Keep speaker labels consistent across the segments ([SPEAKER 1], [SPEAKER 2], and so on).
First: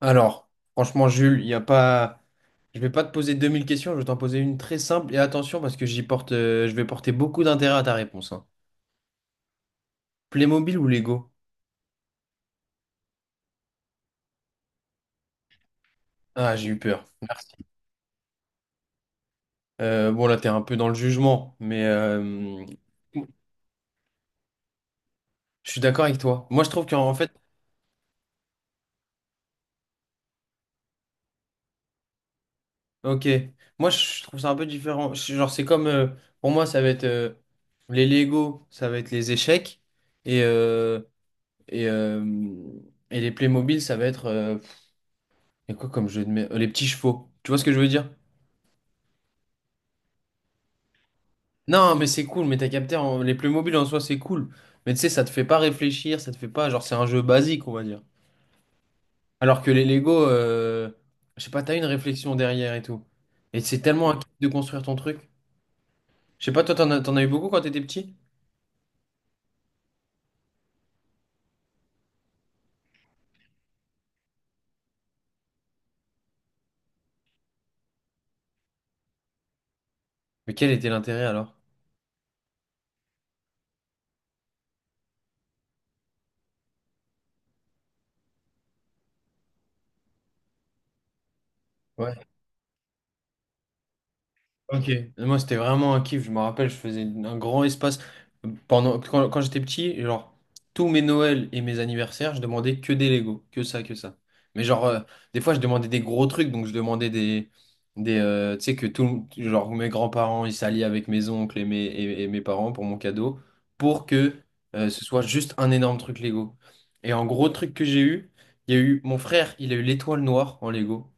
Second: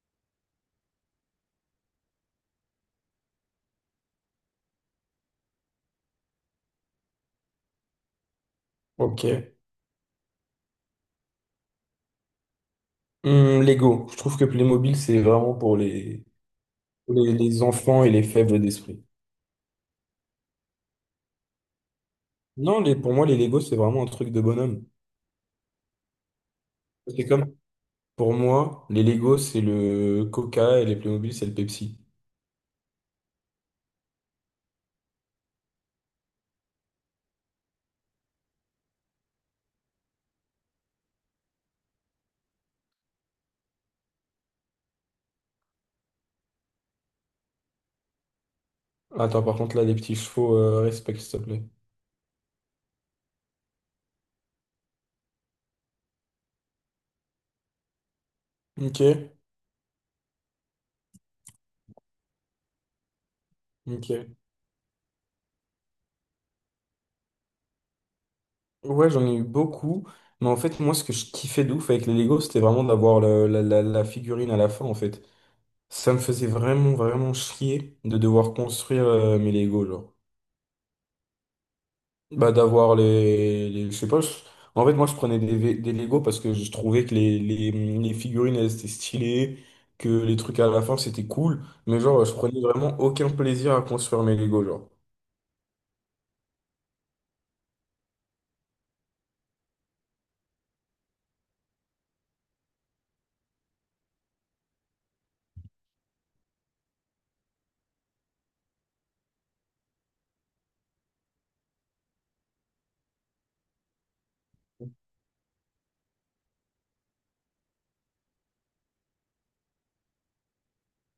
[SPEAKER 1] Alors, franchement, Jules, il y a pas... je vais pas te poser 2000 questions, je vais t'en poser une très simple. Et attention, parce que j'y porte, je vais porter beaucoup d'intérêt à ta réponse, hein.
[SPEAKER 2] Ok.
[SPEAKER 1] Playmobil ou Lego?
[SPEAKER 2] Lego. Je trouve que Playmobil, c'est vraiment pour les,
[SPEAKER 1] Ah, j'ai eu peur.
[SPEAKER 2] pour les,
[SPEAKER 1] Merci.
[SPEAKER 2] les enfants et les faibles d'esprit.
[SPEAKER 1] Bon, là, t'es un peu dans le jugement,
[SPEAKER 2] Non, pour moi, les Lego, c'est vraiment un truc de bonhomme.
[SPEAKER 1] je suis d'accord avec toi. Moi, je trouve qu'en
[SPEAKER 2] C'est
[SPEAKER 1] fait,
[SPEAKER 2] comme, pour moi, les Lego, c'est le Coca et les Playmobil, c'est le Pepsi.
[SPEAKER 1] ok, moi, je trouve ça un peu différent. Genre, c'est comme, pour moi, ça va être, les Lego, ça va être les échecs, et, euh, et, euh, et les Playmobil, ça va être, il y a quoi comme jeu de mer? Les petits chevaux. Tu vois ce que je veux dire?
[SPEAKER 2] Attends, par contre, là, les petits chevaux, respect, s'il te plaît.
[SPEAKER 1] Non, mais c'est cool, mais t'as capté, les mobiles en soi, c'est cool. Mais tu sais, ça te fait pas réfléchir, ça te fait pas. Genre, c'est un jeu basique, on va dire.
[SPEAKER 2] Ok,
[SPEAKER 1] Alors que les Lego, je sais pas, t'as une réflexion derrière et tout. Et c'est tellement un kiff
[SPEAKER 2] ok.
[SPEAKER 1] de construire ton truc. Je sais pas, toi, t'en as eu beaucoup quand t'étais petit?
[SPEAKER 2] Ouais, j'en ai eu beaucoup. Mais en fait, moi, ce que je kiffais de ouf avec les Lego, c'était vraiment d'avoir la figurine à la fin, en fait. Ça me faisait vraiment, vraiment chier de devoir construire, mes Lego, genre.
[SPEAKER 1] Mais quel était l'intérêt alors?
[SPEAKER 2] Bah, je sais pas. En fait, moi, je prenais des Lego parce que je trouvais que les figurines, elles étaient stylées, que les trucs à la fin, c'était cool. Mais genre,
[SPEAKER 1] Ouais.
[SPEAKER 2] je prenais vraiment aucun plaisir à construire mes Lego, genre.
[SPEAKER 1] Ok. Moi, c'était vraiment un kiff. Je me rappelle, je faisais un grand espace. Quand j'étais petit, genre, tous mes Noëls et mes anniversaires, je demandais que des Lego. Que ça, que ça. Mais genre, des fois, je demandais des gros trucs. Donc, je demandais des. Des, tu sais, que tout. Genre, mes grands-parents, ils s'allient avec mes oncles et mes parents pour mon cadeau. Pour que ce soit juste un énorme truc Lego. Et en gros truc que j'ai eu, il y a eu mon frère, il a eu l'étoile noire en Lego.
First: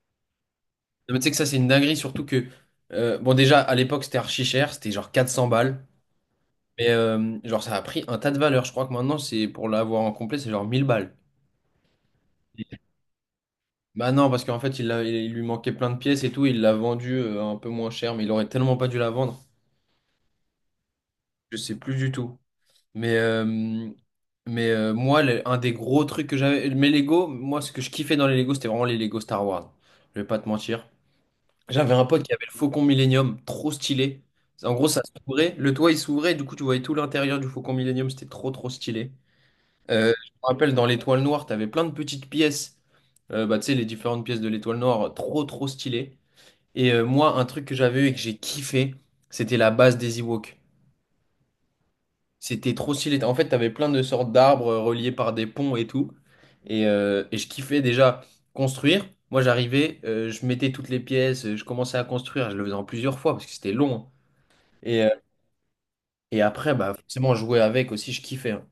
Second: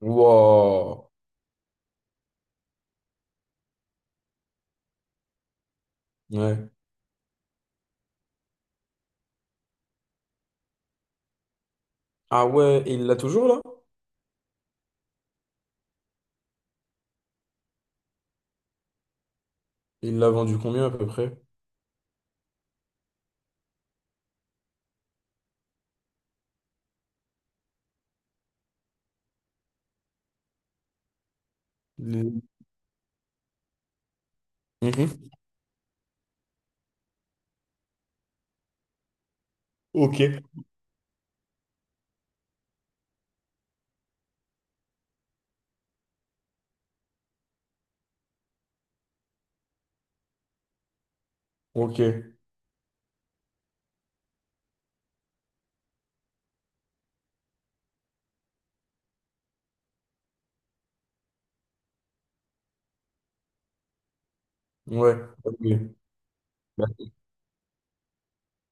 [SPEAKER 2] Wow.
[SPEAKER 1] Non, mais tu sais que ça, c'est une dinguerie, surtout que, bon, déjà, à l'époque, c'était archi cher, c'était genre 400 balles,
[SPEAKER 2] Ouais.
[SPEAKER 1] genre, ça a pris un tas de valeur. Je crois que maintenant, c'est pour l'avoir en complet, c'est genre 1000 balles.
[SPEAKER 2] Ah ouais, et il l'a toujours, là?
[SPEAKER 1] Bah non, parce qu'en fait, il lui manquait plein de pièces et tout, il l'a vendu un peu moins cher, mais il aurait tellement pas dû la vendre,
[SPEAKER 2] Il l'a vendu combien, à peu près?
[SPEAKER 1] je sais plus du tout. Mais, euh, moi, un des gros trucs que j'avais, mes Lego, moi, ce que je kiffais dans les Lego, c'était vraiment les Lego Star Wars. Je vais pas te mentir. J'avais un pote qui
[SPEAKER 2] Les-
[SPEAKER 1] avait le Faucon Millenium, trop stylé. En gros, ça
[SPEAKER 2] Mhm.
[SPEAKER 1] s'ouvrait, le toit il s'ouvrait, et du coup tu voyais tout l'intérieur du Faucon Millenium, c'était trop trop stylé. Je me
[SPEAKER 2] Ok.
[SPEAKER 1] rappelle dans l'étoile noire, t'avais plein de petites pièces. Bah, tu sais, les différentes pièces de l'étoile noire, trop trop stylé. Moi, un truc que j'avais eu et que j'ai kiffé, c'était la base des Ewoks.
[SPEAKER 2] Ok.
[SPEAKER 1] C'était trop stylé. En fait, t'avais plein de sortes d'arbres reliés par des ponts et tout. Et je kiffais déjà construire. Moi, je mettais toutes les pièces, je commençais à construire. Je le faisais en plusieurs fois parce que c'était long, hein. Et, euh,
[SPEAKER 2] Ouais. Ok.
[SPEAKER 1] et après,
[SPEAKER 2] Bah,
[SPEAKER 1] bah, forcément, jouer avec aussi, je kiffais, hein.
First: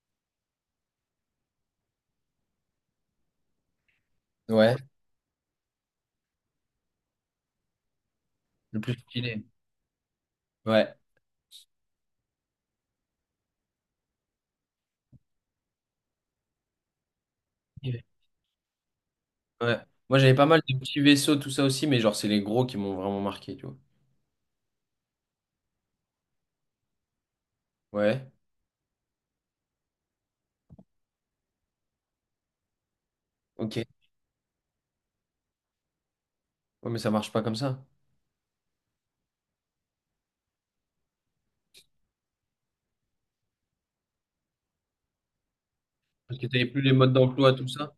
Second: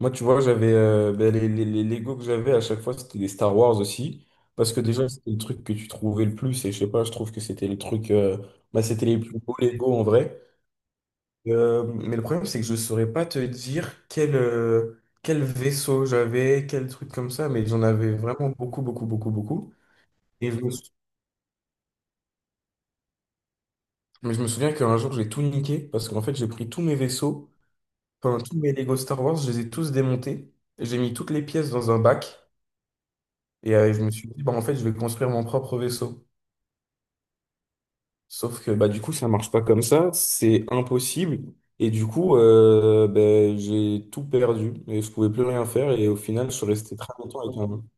[SPEAKER 2] moi, tu vois, j'avais ben, les Lego que j'avais à chaque fois, c'était des Star Wars aussi. Parce
[SPEAKER 1] Ouais,
[SPEAKER 2] que déjà, c'était le truc que tu trouvais le plus. Et je sais pas, je trouve que c'était les trucs.
[SPEAKER 1] le
[SPEAKER 2] Bah,
[SPEAKER 1] plus
[SPEAKER 2] c'était les plus
[SPEAKER 1] stylé.
[SPEAKER 2] beaux Lego en vrai.
[SPEAKER 1] Ouais.
[SPEAKER 2] Mais le problème, c'est que je saurais pas te dire quel vaisseau j'avais, quel truc comme ça. Mais j'en avais vraiment beaucoup, beaucoup, beaucoup, beaucoup.
[SPEAKER 1] Ouais. Moi, j'avais pas
[SPEAKER 2] Et je
[SPEAKER 1] mal
[SPEAKER 2] me,
[SPEAKER 1] de
[SPEAKER 2] sou-
[SPEAKER 1] petits vaisseaux, tout ça aussi, mais genre, c'est les gros qui m'ont vraiment marqué, tu vois.
[SPEAKER 2] mais je me souviens qu'un jour, j'ai tout niqué. Parce qu'en fait, j'ai pris tous mes vaisseaux,
[SPEAKER 1] Ouais,
[SPEAKER 2] enfin, tous mes Lego Star Wars, je les ai tous démontés. J'ai mis toutes les pièces dans un bac. Et
[SPEAKER 1] ok.
[SPEAKER 2] je me suis dit, bah, en fait, je vais construire mon propre vaisseau.
[SPEAKER 1] Ouais, mais ça marche pas comme ça.
[SPEAKER 2] Sauf que bah, du coup, ça marche pas comme ça, c'est impossible. Et du coup, ben, j'ai tout perdu et je pouvais plus rien faire. Et au
[SPEAKER 1] Parce que
[SPEAKER 2] final, je
[SPEAKER 1] t'avais
[SPEAKER 2] suis
[SPEAKER 1] plus les
[SPEAKER 2] resté très
[SPEAKER 1] modes
[SPEAKER 2] longtemps
[SPEAKER 1] d'emploi,
[SPEAKER 2] avec
[SPEAKER 1] tout
[SPEAKER 2] un...
[SPEAKER 1] ça.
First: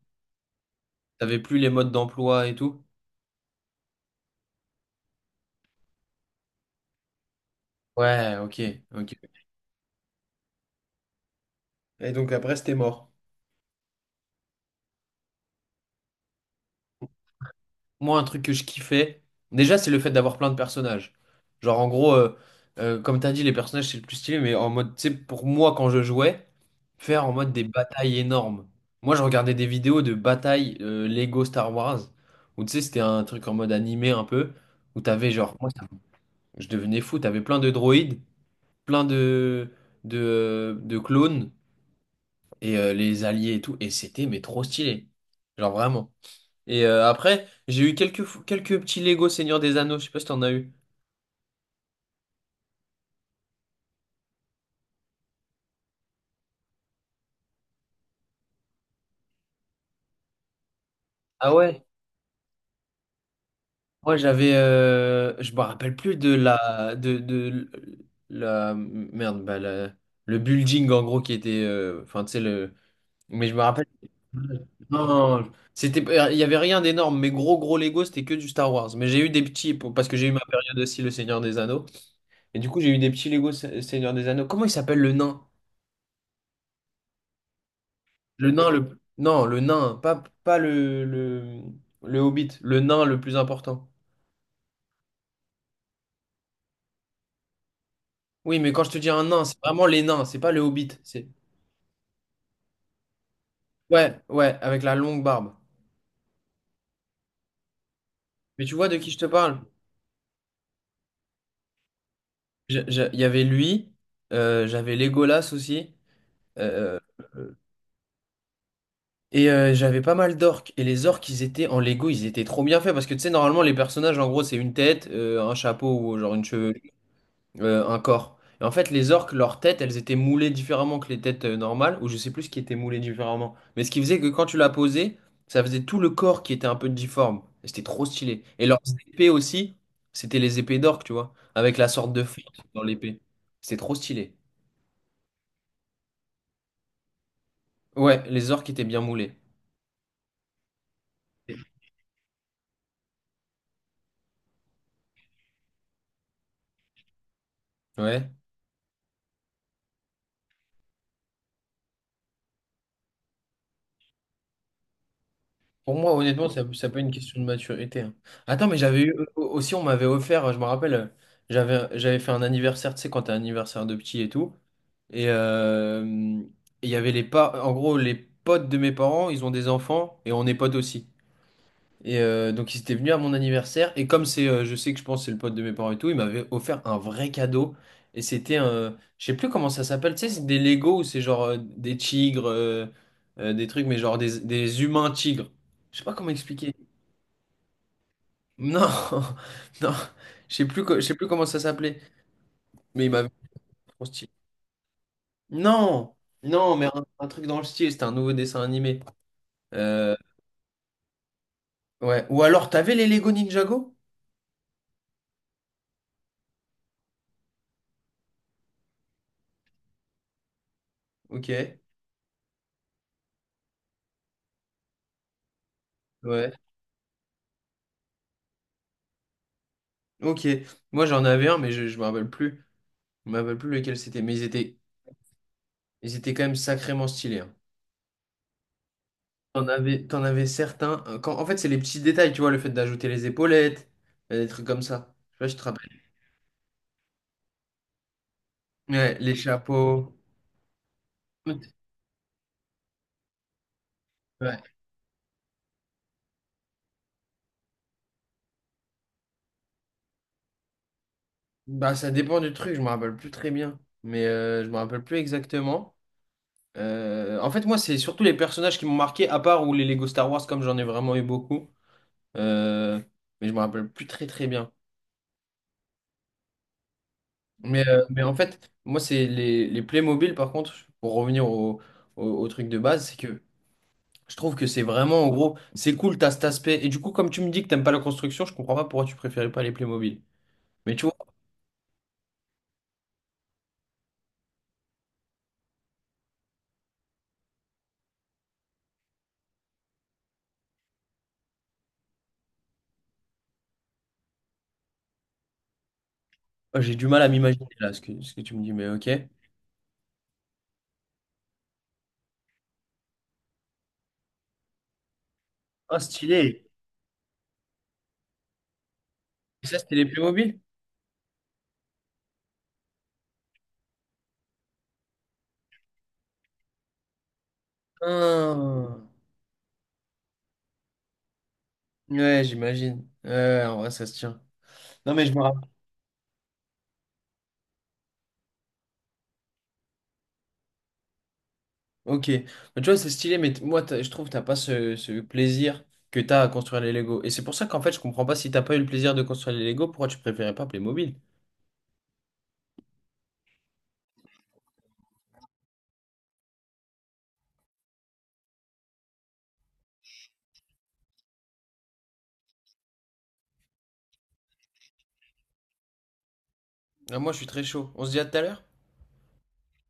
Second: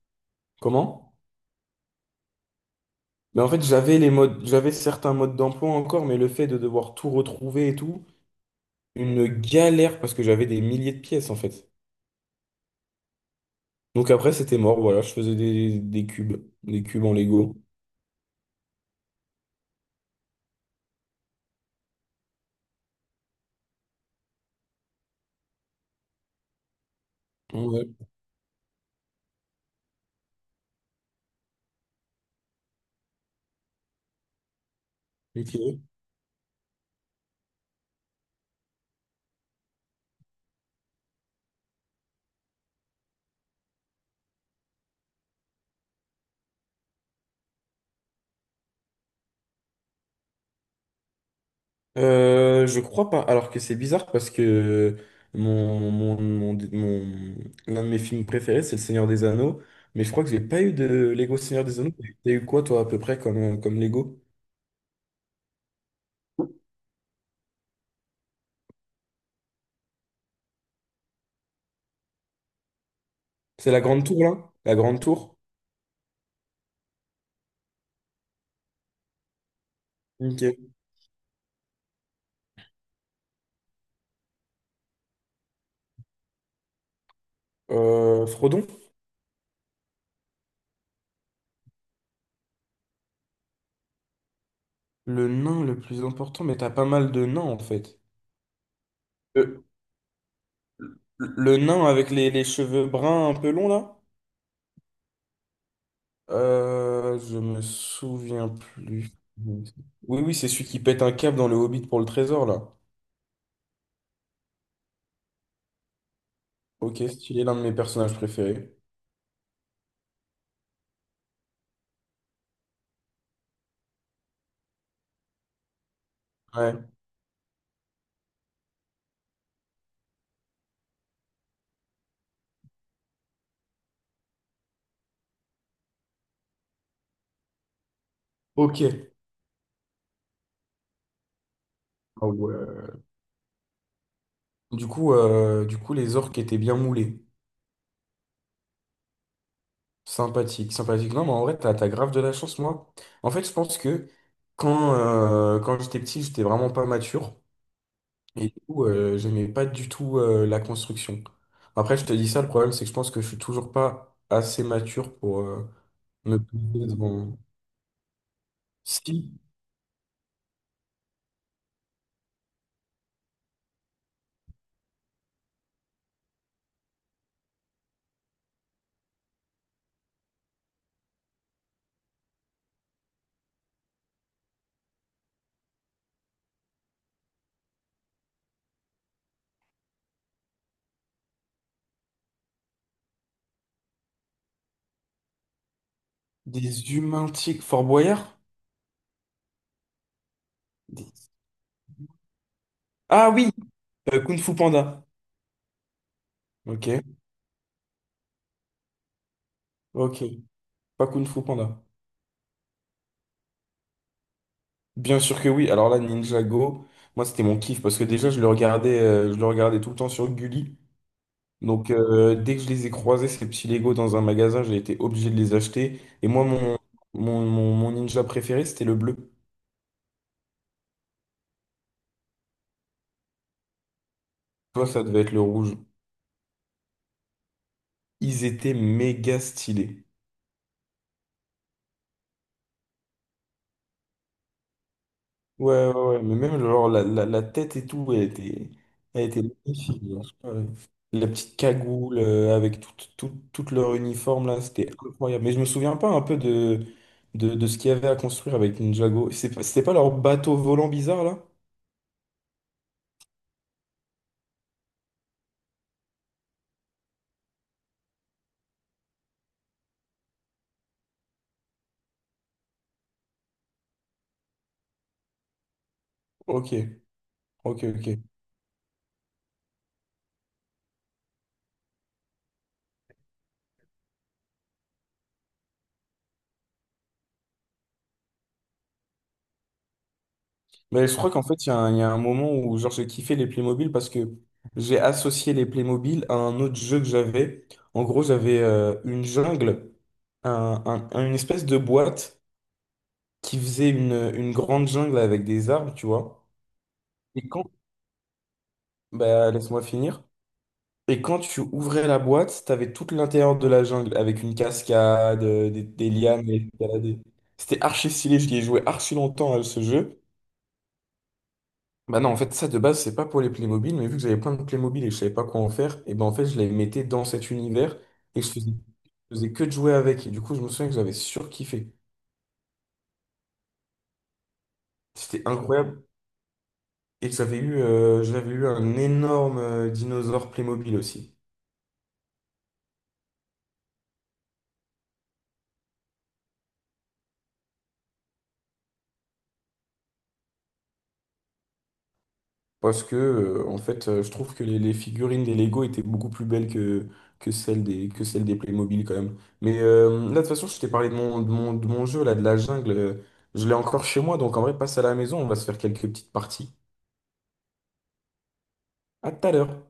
[SPEAKER 2] Comment?
[SPEAKER 1] T'avais plus les modes d'emploi et tout.
[SPEAKER 2] Mais en fait, j'avais les modes, j'avais certains modes d'emploi encore, mais le fait de devoir tout retrouver et tout,
[SPEAKER 1] Ouais, ok, ok.
[SPEAKER 2] une galère parce que j'avais des milliers de pièces en fait.
[SPEAKER 1] Et donc après, c'était mort.
[SPEAKER 2] Donc après, c'était mort, voilà, je faisais des cubes, des cubes en Lego.
[SPEAKER 1] Moi, un truc que je kiffais, déjà, c'est le fait d'avoir plein de personnages. Genre, en gros, comme t'as dit, les personnages, c'est le plus stylé, mais en mode, tu sais, pour moi, quand je jouais, faire en mode des
[SPEAKER 2] Ouais,
[SPEAKER 1] batailles énormes. Moi, je regardais des vidéos de batailles Lego Star Wars, où tu sais, c'était un truc en mode animé un peu, où t'avais genre,
[SPEAKER 2] ok.
[SPEAKER 1] je devenais fou, t'avais plein de droïdes, plein de clones, les alliés et tout, et c'était, mais trop stylé. Genre, vraiment. Après, j'ai eu quelques petits Lego Seigneur des Anneaux, je sais pas si t'en as eu.
[SPEAKER 2] Je crois pas. Alors que c'est bizarre parce que mon, mon, mon, mon- l'un de mes films préférés, c'est Le Seigneur des Anneaux. Mais je crois que j'ai pas eu de Lego
[SPEAKER 1] Ah
[SPEAKER 2] Seigneur des
[SPEAKER 1] ouais?
[SPEAKER 2] Anneaux. T'as eu quoi, toi, à peu près, comme, comme
[SPEAKER 1] Moi
[SPEAKER 2] Lego?
[SPEAKER 1] j'avais, je me rappelle plus de la, merde, bah, la- le building en gros qui était, enfin tu sais le, mais je me
[SPEAKER 2] C'est la
[SPEAKER 1] rappelle,
[SPEAKER 2] Grande Tour, là? La Grande
[SPEAKER 1] non,
[SPEAKER 2] Tour?
[SPEAKER 1] non, c'était, il y avait rien d'énorme, mais gros gros Lego c'était que du Star Wars. Mais j'ai eu des petits, parce que j'ai eu ma
[SPEAKER 2] Ok.
[SPEAKER 1] période aussi le Seigneur des Anneaux, et du coup j'ai eu des petits Lego Seigneur des Anneaux. Comment il s'appelle le nain? Le
[SPEAKER 2] Frodon?
[SPEAKER 1] nain, le... Non, le nain, pas le hobbit, le nain le plus important.
[SPEAKER 2] Le nain le plus important, mais t'as pas mal de nains, en fait.
[SPEAKER 1] Oui, mais quand je te dis un nain, c'est
[SPEAKER 2] Le,
[SPEAKER 1] vraiment les nains, c'est pas le hobbit. C'est...
[SPEAKER 2] le nain avec les cheveux bruns un peu longs, là?
[SPEAKER 1] Ouais, ouais, avec la longue barbe.
[SPEAKER 2] Je me souviens
[SPEAKER 1] Mais tu vois de qui
[SPEAKER 2] plus.
[SPEAKER 1] je te parle?
[SPEAKER 2] Oui, oui, c'est celui qui pète un câble dans le Hobbit pour le trésor, là.
[SPEAKER 1] Il y avait lui, j'avais Legolas aussi, euh,
[SPEAKER 2] Ok, stylé, l'un de mes personnages préférés.
[SPEAKER 1] j'avais pas mal d'orques. Et les orques, ils étaient en Lego, ils étaient trop bien faits, parce que tu sais, normalement, les personnages, en gros, c'est une tête, un chapeau ou genre une chevelure.
[SPEAKER 2] Ouais.
[SPEAKER 1] Un corps. Et en fait, les orques, leurs têtes, elles étaient moulées différemment que les têtes normales, ou je sais plus ce qui était moulé différemment. Mais ce qui faisait que quand tu la posais, ça faisait tout le corps qui était un peu difforme. Et c'était trop stylé. Et
[SPEAKER 2] Ok.
[SPEAKER 1] leurs épées aussi, c'était les épées d'orques, tu vois, avec la sorte de
[SPEAKER 2] Ah
[SPEAKER 1] fente
[SPEAKER 2] ouais.
[SPEAKER 1] dans l'épée. C'était trop stylé.
[SPEAKER 2] Du coup, les orques étaient bien moulés.
[SPEAKER 1] Ouais, les orques étaient bien moulés.
[SPEAKER 2] Sympathique, sympathique. Non, mais en vrai, t'as grave de la chance, moi. En fait, je pense que quand j'étais petit, j'étais vraiment pas mature.
[SPEAKER 1] Ouais.
[SPEAKER 2] Et du coup, j'aimais pas du tout la construction. Après, je te dis ça, le problème, c'est que je pense que je suis toujours pas assez mature pour
[SPEAKER 1] Pour moi,
[SPEAKER 2] me
[SPEAKER 1] honnêtement, ça,
[SPEAKER 2] poser
[SPEAKER 1] ça peut être une
[SPEAKER 2] devant.
[SPEAKER 1] question de maturité, hein. Attends, mais j'avais eu
[SPEAKER 2] Si,
[SPEAKER 1] aussi, on m'avait offert, je me rappelle, j'avais fait un anniversaire, tu sais, quand t'as un anniversaire de petit et tout. Et euh, et il y avait les pas, en gros, les potes de mes parents, ils ont des enfants et on est potes aussi. Donc ils étaient venus à mon anniversaire et comme c'est, je sais que je pense que c'est le pote de mes parents et tout, il m'avait offert un vrai cadeau et c'était un, je sais plus comment ça s'appelle, tu sais, c'est des Lego ou c'est genre des tigres, des trucs mais genre des humains tigres. Je sais pas comment expliquer.
[SPEAKER 2] des humains tiques. Fort Boyard?
[SPEAKER 1] Non, non, je sais plus, je sais plus
[SPEAKER 2] Des-
[SPEAKER 1] comment ça s'appelait, mais il m'avait
[SPEAKER 2] Ah oui,
[SPEAKER 1] trop stylé.
[SPEAKER 2] Kung Fu Panda.
[SPEAKER 1] Non, non, mais
[SPEAKER 2] Ok,
[SPEAKER 1] un truc dans le style, c'était un nouveau dessin animé. Euh,
[SPEAKER 2] ok. Pas Kung Fu Panda.
[SPEAKER 1] ouais. Ou alors, t'avais les Lego Ninjago?
[SPEAKER 2] Bien sûr que oui. Alors là, Ninjago, moi c'était mon kiff parce que déjà je le regardais tout le temps sur Gulli.
[SPEAKER 1] Ok.
[SPEAKER 2] Donc dès que je les ai croisés, ces petits Lego dans un magasin, j'ai été obligé de les acheter. Et moi,
[SPEAKER 1] Ouais.
[SPEAKER 2] mon ninja préféré, c'était le bleu.
[SPEAKER 1] Ok. Moi, j'en avais un, mais je me rappelle plus. Je me rappelle plus lequel c'était. Mais
[SPEAKER 2] Toi, ça devait être le rouge.
[SPEAKER 1] ils étaient quand même sacrément stylés, hein.
[SPEAKER 2] Ils étaient méga stylés.
[SPEAKER 1] T'en avais certains. En fait, c'est les petits détails, tu vois, le fait d'ajouter les épaulettes, des trucs comme ça. Je sais pas si tu te
[SPEAKER 2] Ouais,
[SPEAKER 1] rappelles.
[SPEAKER 2] ouais, ouais, mais même genre, la tête et tout, elle était,
[SPEAKER 1] Ouais,
[SPEAKER 2] elle
[SPEAKER 1] les
[SPEAKER 2] était magnifique.
[SPEAKER 1] chapeaux.
[SPEAKER 2] Genre. Ouais. La petite cagoule avec tout, tout, tout leur uniforme là,
[SPEAKER 1] Ouais.
[SPEAKER 2] c'était incroyable. Mais je me souviens pas un peu de, ce qu'il y avait à construire avec Ninjago. C'est pas- C'était pas leur bateau volant bizarre là?
[SPEAKER 1] Bah, ça dépend du truc, je me rappelle plus très bien. Je me rappelle plus exactement. En fait, moi, c'est surtout les personnages qui m'ont marqué, à part ou les Lego Star Wars, comme j'en ai vraiment eu beaucoup. Euh, mais je me rappelle plus très très bien.
[SPEAKER 2] Ok, ok,
[SPEAKER 1] Mais, euh,
[SPEAKER 2] ok.
[SPEAKER 1] mais en fait, moi, c'est les Playmobil, par contre, pour revenir au truc de base, c'est que je trouve que c'est vraiment, en gros, c'est cool, t'as cet aspect. Et du coup, comme tu me dis que t'aimes pas la construction, je comprends pas pourquoi tu préférais pas les Playmobil. Mais tu
[SPEAKER 2] Mais je crois qu'en fait, il y a un moment où genre, j'ai kiffé les Playmobil parce que j'ai associé les Playmobil à un autre jeu que j'avais. En gros, j'avais une jungle, un- une espèce de boîte qui faisait une grande jungle avec des arbres, tu vois.
[SPEAKER 1] vois, j'ai du mal à
[SPEAKER 2] Et quand,
[SPEAKER 1] m'imaginer là ce ce que tu me dis, mais ok.
[SPEAKER 2] Bah, laisse-moi finir. Et quand tu ouvrais la boîte, t'avais tout l'intérieur de la jungle avec une cascade, euh, des,
[SPEAKER 1] Ah,
[SPEAKER 2] des lianes, à
[SPEAKER 1] stylé.
[SPEAKER 2] escalader. C'était archi stylé, je l'ai joué archi longtemps à
[SPEAKER 1] Et ça,
[SPEAKER 2] ce
[SPEAKER 1] c'était les
[SPEAKER 2] jeu.
[SPEAKER 1] Playmobil?
[SPEAKER 2] Bah non, en fait, ça de base, c'est pas pour les Playmobil, mais vu que j'avais plein de Playmobil et je savais pas quoi en faire, et ben en fait, je les mettais dans cet univers et je faisais,
[SPEAKER 1] Ah.
[SPEAKER 2] je faisais que de jouer avec. Et du coup, je me souviens que j'avais surkiffé.
[SPEAKER 1] Ouais, j'imagine. Ouais, en vrai, ça se tient. Non, mais je me
[SPEAKER 2] C'était
[SPEAKER 1] rappelle.
[SPEAKER 2] incroyable. Et j'avais eu un énorme dinosaure Playmobil aussi.
[SPEAKER 1] Ok, mais tu vois, c'est stylé, mais je trouve que t'as pas ce plaisir que t'as à construire les Lego. Et c'est pour ça qu'en fait, je comprends pas si t'as pas eu le plaisir de construire les Lego, pourquoi tu préférais pas Playmobil?
[SPEAKER 2] Parce que, en fait, je trouve que les figurines des Lego étaient beaucoup plus belles que, que celles des Playmobil, quand même. Mais là, de toute façon, je t'ai parlé de mon, de mon jeu, là, de la jungle. Je l'ai encore chez moi, donc en vrai, passe à la maison, on va se faire quelques petites parties.
[SPEAKER 1] Ah, moi, je suis très chaud. On se dit à tout à l'heure?
[SPEAKER 2] À tout à l'heure.